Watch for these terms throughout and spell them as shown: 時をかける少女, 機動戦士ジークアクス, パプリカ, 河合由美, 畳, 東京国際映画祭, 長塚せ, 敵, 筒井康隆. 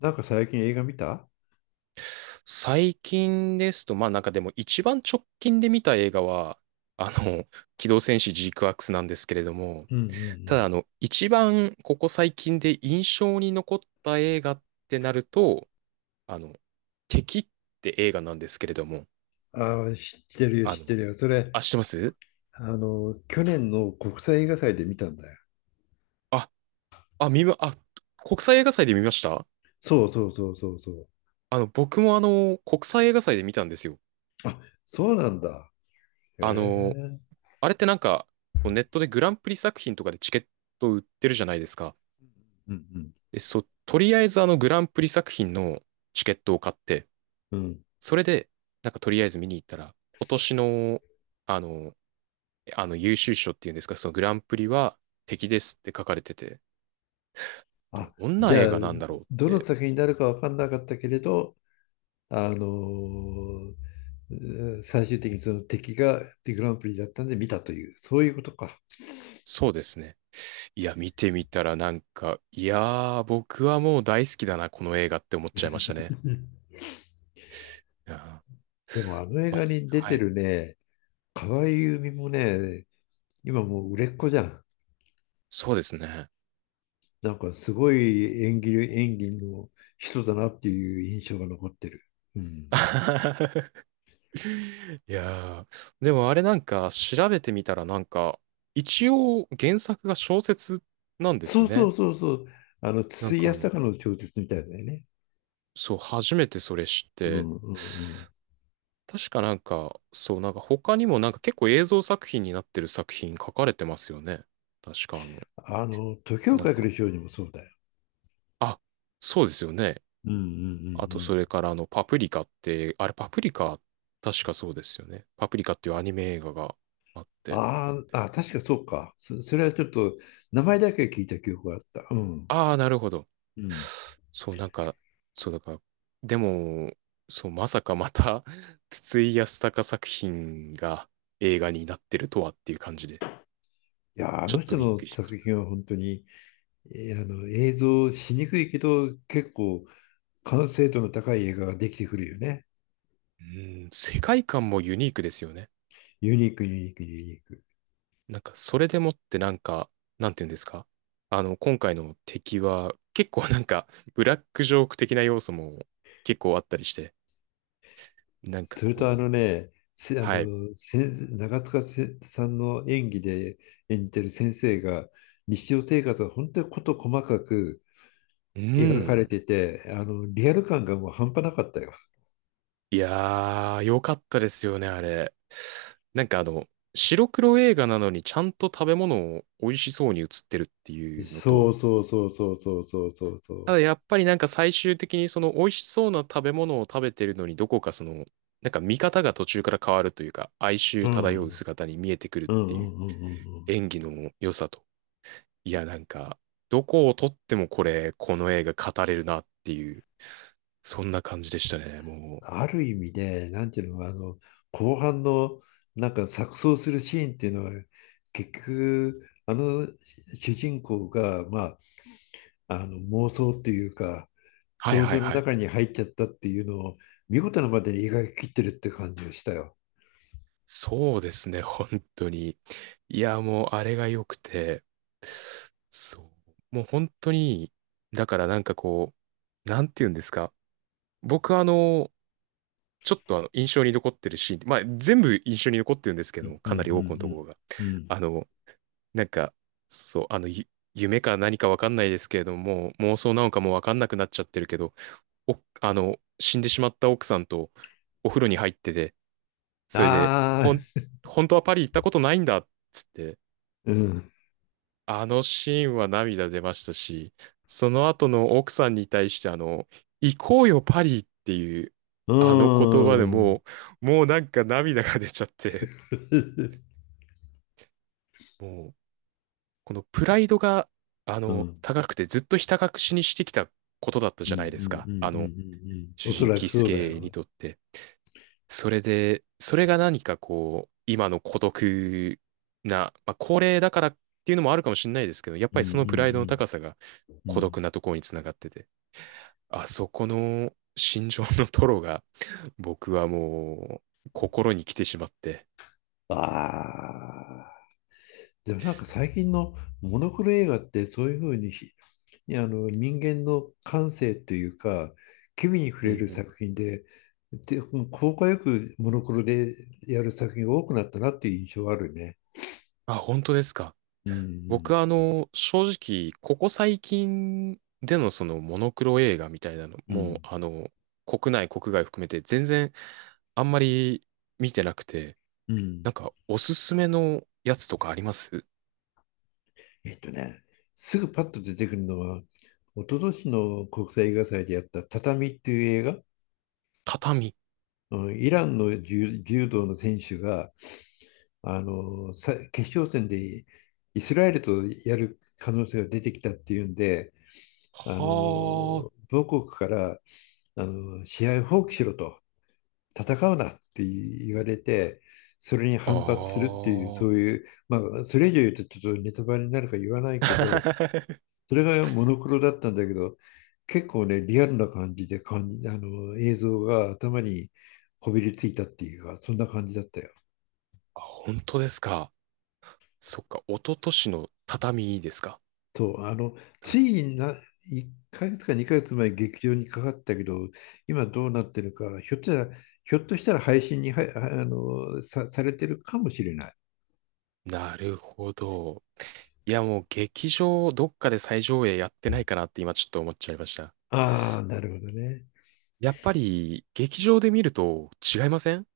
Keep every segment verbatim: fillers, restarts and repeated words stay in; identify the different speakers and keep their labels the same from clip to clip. Speaker 1: なんか最近映画見た？
Speaker 2: 最近ですと、まあなんかでも一番直近で見た映画は、あの、機動戦士ジークアクスなんですけれども、
Speaker 1: うんう
Speaker 2: ただ
Speaker 1: ん
Speaker 2: あの、一番ここ最近で印象に残った映画ってなると、あの、敵って映画なんですけれども、
Speaker 1: うん。ああ、知ってるよ、
Speaker 2: あ
Speaker 1: 知っ
Speaker 2: の、
Speaker 1: てるよ。それ、
Speaker 2: あ、知ってます。
Speaker 1: あの、去年の国際映画祭で見たんだよ。
Speaker 2: あ、あ、見ま、あ、国際映画祭で見ました。
Speaker 1: そうそうそうそうそう。
Speaker 2: あの、僕もあの、国際映画祭で見たんですよ。
Speaker 1: そうなんだ。へ
Speaker 2: あの、
Speaker 1: え。
Speaker 2: あれってなんか、こうネットでグランプリ作品とかでチケット売ってるじゃないですか。
Speaker 1: うん
Speaker 2: で、そう、とりあえずあのグランプリ作品のチケットを買って、
Speaker 1: うんうん。
Speaker 2: それで、なんかとりあえず見に行ったら、今年の、あの、あの優秀賞っていうんですか、そのグランプリは敵ですって書かれてて、
Speaker 1: あ、
Speaker 2: どん
Speaker 1: じ
Speaker 2: な映
Speaker 1: ゃあ、
Speaker 2: 画なんだろうっ
Speaker 1: どの
Speaker 2: て、
Speaker 1: 作品になるか分かんなかったけれど、あのーえー最終的にその敵がデグランプリだったんで見たという、そういうことか。
Speaker 2: そうですね。いや、見てみたらなんか、いやー、僕はもう大好きだな、この映画って思っちゃいましたね。いやー、
Speaker 1: でもあの映
Speaker 2: ま
Speaker 1: 画
Speaker 2: つ、
Speaker 1: に出
Speaker 2: は
Speaker 1: て
Speaker 2: い。
Speaker 1: るね、河合由美もね、今もう売れっ子じゃん。
Speaker 2: そうですね。
Speaker 1: なんかすごい演技、演技の人だなっていう印象が残ってる。うん。
Speaker 2: いやー、でもあれなんか調べてみたらなんか、一応原作が小説なんです
Speaker 1: そうそ
Speaker 2: ね。
Speaker 1: うそうそう。あの、
Speaker 2: なん
Speaker 1: 筒井
Speaker 2: かあ
Speaker 1: 康
Speaker 2: の、
Speaker 1: 隆の小説みたいだよね。
Speaker 2: そう、初めてそれ知っ
Speaker 1: う
Speaker 2: て、
Speaker 1: んうんうん。
Speaker 2: 確かなんか、そう、なんか他にもなんか結構映像作品になってる作品書かれてますよね。確かあの、
Speaker 1: あの、時を
Speaker 2: なん
Speaker 1: かけ
Speaker 2: か、
Speaker 1: る少女もそうだよ。
Speaker 2: あ、そうですよね。
Speaker 1: うんうんうんう
Speaker 2: あとそ
Speaker 1: ん。
Speaker 2: れからあの、パプリカって、あれパプリカ、確かそうですよね。パプリカっていうアニメ映画があって。
Speaker 1: あーあ、確かそうか。そ、それはちょっと名前だけ聞いた記憶があった。うん。
Speaker 2: ああ、なるほど。
Speaker 1: うん。
Speaker 2: そう、なんか、そうだから、でも、そう、まさかまた 筒井康隆作品が映画になってるとはっていう感じで、
Speaker 1: いやー、あ
Speaker 2: ちょ
Speaker 1: の
Speaker 2: っと
Speaker 1: 人
Speaker 2: びっく
Speaker 1: の
Speaker 2: りしま
Speaker 1: 作
Speaker 2: した。
Speaker 1: 品は本当に、えーあの映像しにくいけど、結構完成度の高い映画ができてくるよね。
Speaker 2: うん、世界観もユニークですよね。
Speaker 1: ユニーク、ユニーク、ユニーク。
Speaker 2: なんか、それでもってなんか、なんていうんですか、あの、今回の敵は、結構なんか、ブラックジョーク的な要素も結構あったりして、なんか
Speaker 1: それとあ
Speaker 2: こ
Speaker 1: の
Speaker 2: う、
Speaker 1: ね、せあ
Speaker 2: はい。
Speaker 1: の先長塚せさんの演技で演じてる先生が日常生活が本当に事細かく
Speaker 2: う
Speaker 1: 描かれ
Speaker 2: ん。
Speaker 1: てて、あのリアル感がもう半端なかったよ。
Speaker 2: いやー、良かったですよね、あれ。なんかあの、白黒映画なのにちゃんと食べ物を美味しそうに映ってるっていうの
Speaker 1: そう
Speaker 2: と、
Speaker 1: そうそうそうそうそうそうそ
Speaker 2: た
Speaker 1: う。
Speaker 2: だやっぱりなんか最終的にその美味しそうな食べ物を食べてるのにどこかその、なんか見方が途中から変わるというか、哀
Speaker 1: う
Speaker 2: 愁漂う
Speaker 1: ん。
Speaker 2: 姿に見えてくるっ
Speaker 1: うんう
Speaker 2: ていう
Speaker 1: んうんうんうん。
Speaker 2: 演技の良さと。いや、なんか、どこを撮ってもこれ、この映画語れるなっていう、そんな感じでしたね、もう。
Speaker 1: ある意味で、なんていうの、あの後半のなんか錯綜するシーンっていうのは結局あの主人公がまああの妄想っていうか
Speaker 2: はい
Speaker 1: 想
Speaker 2: はい
Speaker 1: 像の
Speaker 2: はい。
Speaker 1: 中に入っちゃったっていうのを見事なまでに描き切ってるって感じがしたよ。
Speaker 2: そうですね、本当に。いや、もうあれが良くて、そう。もう本当に、だからなんかこう、なんて言うんですか。僕あの、ちょっとあの印象に残ってるシーン、まあ全部印象に残ってるんですけ
Speaker 1: う
Speaker 2: ど
Speaker 1: ん
Speaker 2: も、
Speaker 1: う
Speaker 2: かなり多くのとこ
Speaker 1: ん
Speaker 2: ろが。
Speaker 1: うんうんうん。
Speaker 2: あの、なんか、そう、あの、ゆ夢か何かわかんないですけれども、妄想なのかもわかんなくなっちゃってるけど、お、あの、死んでしまった奥さんとお風呂に入ってて、それで、
Speaker 1: あ
Speaker 2: ほん、
Speaker 1: あ、
Speaker 2: 本当はパリ行ったことないんだっつって、
Speaker 1: うん、
Speaker 2: あのシーンは涙出ましたし、その後の奥さんに対して、あの、行こうよパリっていう、
Speaker 1: う
Speaker 2: あの言葉で
Speaker 1: ーん
Speaker 2: もう、もうなんか涙が出ちゃって、もう、このプライドが、あ
Speaker 1: うんう
Speaker 2: の、
Speaker 1: ん
Speaker 2: 高くてずっとひた隠しにしてきたことだった
Speaker 1: う
Speaker 2: じゃない
Speaker 1: ん
Speaker 2: で
Speaker 1: う
Speaker 2: す
Speaker 1: んう
Speaker 2: か。
Speaker 1: ん
Speaker 2: あ
Speaker 1: う
Speaker 2: の、
Speaker 1: んうん。お
Speaker 2: 主
Speaker 1: そ
Speaker 2: 人、
Speaker 1: らく
Speaker 2: キス
Speaker 1: そうだ
Speaker 2: ケに
Speaker 1: よ。
Speaker 2: とって。それで、それが何かこう、今の孤独な、まあ、高齢だからっていうのもあるかもしれないですけど、やっ
Speaker 1: うん
Speaker 2: ぱ
Speaker 1: う
Speaker 2: りそのプライドの
Speaker 1: ん
Speaker 2: 高さが
Speaker 1: うんう
Speaker 2: 孤
Speaker 1: ん。
Speaker 2: 独なところにつながってて、あそこの心情のトロが、僕はもう、心に来てしまって、
Speaker 1: ああ、でもなんか最近のモノクロ映画ってそういうふうにひあの人間の感性というか、機微に触
Speaker 2: うん
Speaker 1: れ
Speaker 2: う
Speaker 1: る
Speaker 2: ん。
Speaker 1: 作品で、で、効果よくモノクロでやる作品が多くなったなっていう印象はあるね。
Speaker 2: あ、本当ですか。
Speaker 1: う
Speaker 2: 僕
Speaker 1: ん
Speaker 2: はあの、正直、ここ最近でのそのモノクロ映画みたいなの
Speaker 1: うんう
Speaker 2: も、
Speaker 1: ん
Speaker 2: あの、国内、国外含めて全然あんまり見てなくて、
Speaker 1: う
Speaker 2: な
Speaker 1: ん。
Speaker 2: んか、おすすめのやつとかあります？
Speaker 1: えっとね、すぐパッと出てくるのは、一昨年の国際映画祭でやった「畳」っていう映画、
Speaker 2: 畳。
Speaker 1: うん、イランの柔、柔道の選手があのさ決勝戦でイスラエルとやる可能性が出てきたっていうんで、あ
Speaker 2: は
Speaker 1: の母国からあの試合を放棄しろと戦うなって言われてそれに反発する
Speaker 2: ああ
Speaker 1: っていう、
Speaker 2: ー
Speaker 1: そういう、まあそれ以上言うとちょっとネタバレになるから言わないけど、 それがモノクロだったんだけど、結構ねリアルな感じで感じあの映像が頭にこびりついたっていうか、そんな感じだったよ。
Speaker 2: あ、本当ですか。そっか、一昨年の畳ですか。
Speaker 1: そう、あの、つ
Speaker 2: な、
Speaker 1: いな、いっかげつかにかげつまえ劇場にかかったけど、今どうなってるか、ひょっとしたら、ひょっとしたら配信には、あの、さ、されてるかもしれない。
Speaker 2: なるほど。いや、もう劇場、どっかで再上映やってないかなって今ちょっと思っちゃいました。
Speaker 1: ああ、なるほどね。
Speaker 2: やっぱり、劇場で見ると違いません？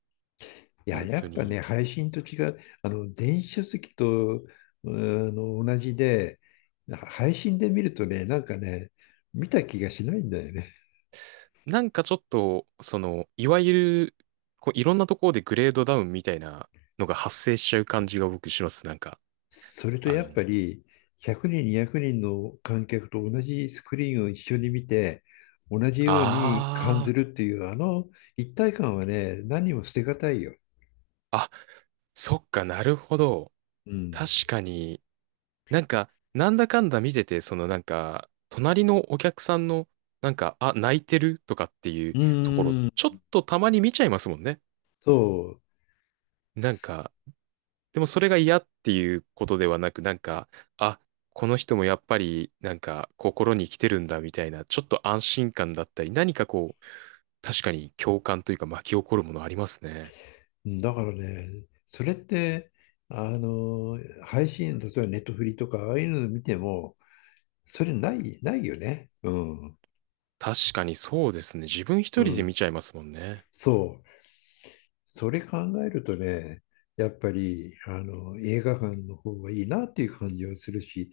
Speaker 1: いや、
Speaker 2: 本
Speaker 1: や
Speaker 2: 当
Speaker 1: っぱ
Speaker 2: に。
Speaker 1: ね、配信と違う、あの、電子書籍と、あの、同じで、配信で見るとね、なんかね、見た気がしないんだよね。
Speaker 2: なんかちょっと、その、いわゆる、こういろんなところでグレードダウンみたいなのが発生しちゃう感じが僕します。なんか。
Speaker 1: それと
Speaker 2: あ
Speaker 1: や
Speaker 2: の、
Speaker 1: っぱりひゃくにん、にひゃくにんの観客と同じスクリーンを一緒に見て、同じように感
Speaker 2: あ
Speaker 1: じるっていう、あの一体感はね、何も捨てがたいよ。
Speaker 2: あ、あ、そっか、なるほど。
Speaker 1: う
Speaker 2: 確
Speaker 1: ん。
Speaker 2: かに、なんか、なんだかんだ見てて、そのなんか、隣のお客さんの、なんか、あ、泣いてるとかっていう
Speaker 1: う
Speaker 2: ところ、
Speaker 1: ー
Speaker 2: ちょっ
Speaker 1: ん。
Speaker 2: とたまに見ちゃいますもんね。
Speaker 1: そう。
Speaker 2: なん
Speaker 1: す
Speaker 2: か、でもそれが嫌っていうことではなく、なんか、あ、この人もやっぱり、なんか、心に来てるんだみたいな、ちょっと安心感だったり、何かこう、確かに共感というか巻き起こるものありますね。
Speaker 1: だからね、それって、あの、配信、例えばネットフリとか、ああいうの見ても、それない、ないよね。うん。
Speaker 2: 確かにそうですね。自分
Speaker 1: う
Speaker 2: 一人で
Speaker 1: ん。
Speaker 2: 見ちゃいますもんね。
Speaker 1: そう。それ考えるとね、やっぱりあの映画館の方がいいなっていう感じはするし、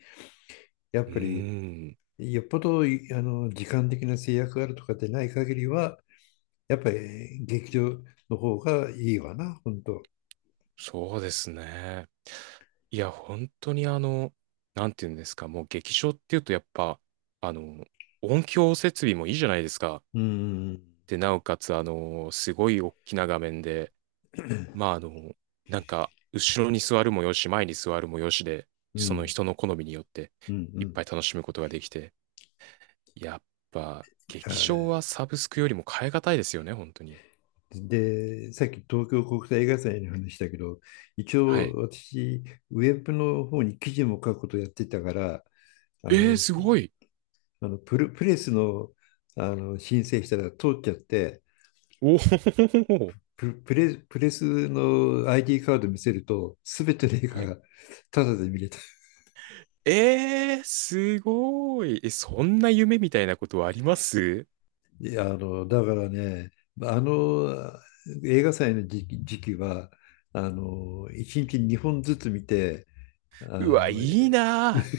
Speaker 1: やっ
Speaker 2: う
Speaker 1: ぱり
Speaker 2: ーん。
Speaker 1: よっぽどいあの時間的な制約があるとかでない限りは、やっぱり劇場の方がいいわな、本当。
Speaker 2: そうですね。いや、本当にあの、なんていうんですか、もう劇場っていうとやっぱ、あの、音響設備もいいじゃないですか。
Speaker 1: うん、
Speaker 2: で、なおかつ、あの、すごい大きな画面で、まあ、あの、なんか、後ろに座るもよし、前に座るもよしで、
Speaker 1: う
Speaker 2: その
Speaker 1: ん、
Speaker 2: 人の好みによって、
Speaker 1: うん、う
Speaker 2: いっ
Speaker 1: ん。
Speaker 2: ぱい楽しむことができて、やっぱ、
Speaker 1: あ
Speaker 2: 劇場
Speaker 1: ー
Speaker 2: はサブスクよりも変え難いですよね、本当に。
Speaker 1: で、さっき東京国際映画祭の話だけど、一
Speaker 2: は
Speaker 1: 応
Speaker 2: い。
Speaker 1: 私、ウェブの方に記事も書くことやってたから、あ
Speaker 2: えー、
Speaker 1: の
Speaker 2: すごい。
Speaker 1: あのプレ、プレスの、あの申請したら通っちゃって、
Speaker 2: おお、
Speaker 1: プ、プレ、プレスの アイディー カード見せると、すべての映
Speaker 2: は
Speaker 1: 画
Speaker 2: い。
Speaker 1: がタダで見れた。
Speaker 2: えー、すごい。え、そんな夢みたいなことあります？
Speaker 1: いや、あの、だからね、あの映画祭の時期、時期は、あの、いちにちにほんずつ見て、あ
Speaker 2: うわ、い
Speaker 1: の、
Speaker 2: いな。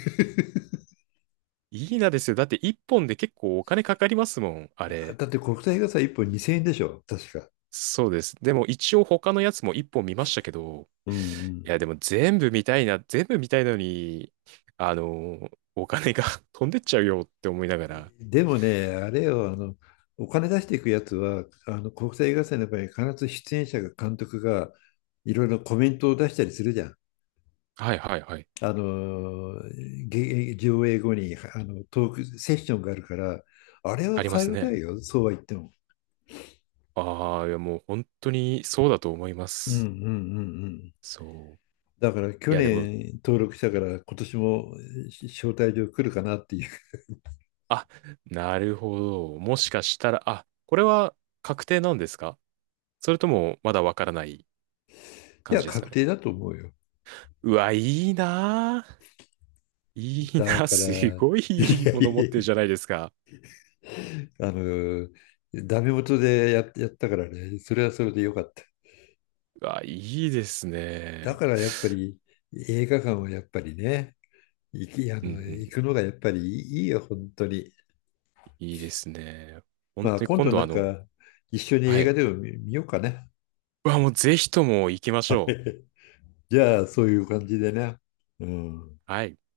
Speaker 2: いいなですよ。だって一本で結構お金かかりますもん、あれ。
Speaker 1: だって国際映画祭いっぽんにせんえんでしょ、確か。
Speaker 2: そうです。でも一応他のやつも一本見ましたけど、
Speaker 1: うんう
Speaker 2: い
Speaker 1: ん。
Speaker 2: や、でも全部見たいな、全部見たいのに、あの、お金が 飛んでっちゃうよって思いながら。
Speaker 1: でもね、あれよ、あの、お金出していくやつは、あの国際映画祭の場合、必ず出演者が監督がいろいろコメントを出したりするじゃん。
Speaker 2: はいはいはい。
Speaker 1: あの、げ上映後にあのトークセッションがあるから、あれは
Speaker 2: あります
Speaker 1: 変えた
Speaker 2: ね。
Speaker 1: いよ、そうは言っても。
Speaker 2: ああ、いやもう本当にそうだと思いま
Speaker 1: うんうん
Speaker 2: す。
Speaker 1: うんうん。
Speaker 2: そ
Speaker 1: だから
Speaker 2: う。
Speaker 1: 去
Speaker 2: いや、でも
Speaker 1: 年登録したから今年も招待状来るかなっていう。い
Speaker 2: あ、なるほど。もしかしたら、あ、これは確定なんですか？それともまだわからない感
Speaker 1: や、
Speaker 2: じですか
Speaker 1: 確
Speaker 2: ね？
Speaker 1: 定だと思うよ。
Speaker 2: うわ、いいなぁ。いい
Speaker 1: だ
Speaker 2: な、
Speaker 1: から、
Speaker 2: すごい
Speaker 1: い
Speaker 2: いい
Speaker 1: や
Speaker 2: もの
Speaker 1: い
Speaker 2: 持
Speaker 1: や
Speaker 2: っ
Speaker 1: い
Speaker 2: てる
Speaker 1: や、
Speaker 2: じゃないですか。
Speaker 1: あの、ダメ元でや、やったからね、それはそれでよかった。
Speaker 2: うわ、いいです
Speaker 1: だ
Speaker 2: ね。
Speaker 1: からやっぱり映画館はやっぱりね、行き、あ
Speaker 2: うんう
Speaker 1: の、
Speaker 2: ん、
Speaker 1: 行くのがやっぱりいいいよ、本当に。
Speaker 2: いいですね。本
Speaker 1: まあ
Speaker 2: 当に
Speaker 1: 今
Speaker 2: 今
Speaker 1: 度
Speaker 2: 度
Speaker 1: な
Speaker 2: あ
Speaker 1: ん
Speaker 2: の、
Speaker 1: か一緒に
Speaker 2: は
Speaker 1: 映
Speaker 2: い。
Speaker 1: 画でも見、見ようかね。
Speaker 2: うわ、もうぜひとも行きましょ
Speaker 1: じゃあそういう感じでね。うん。
Speaker 2: う。はい。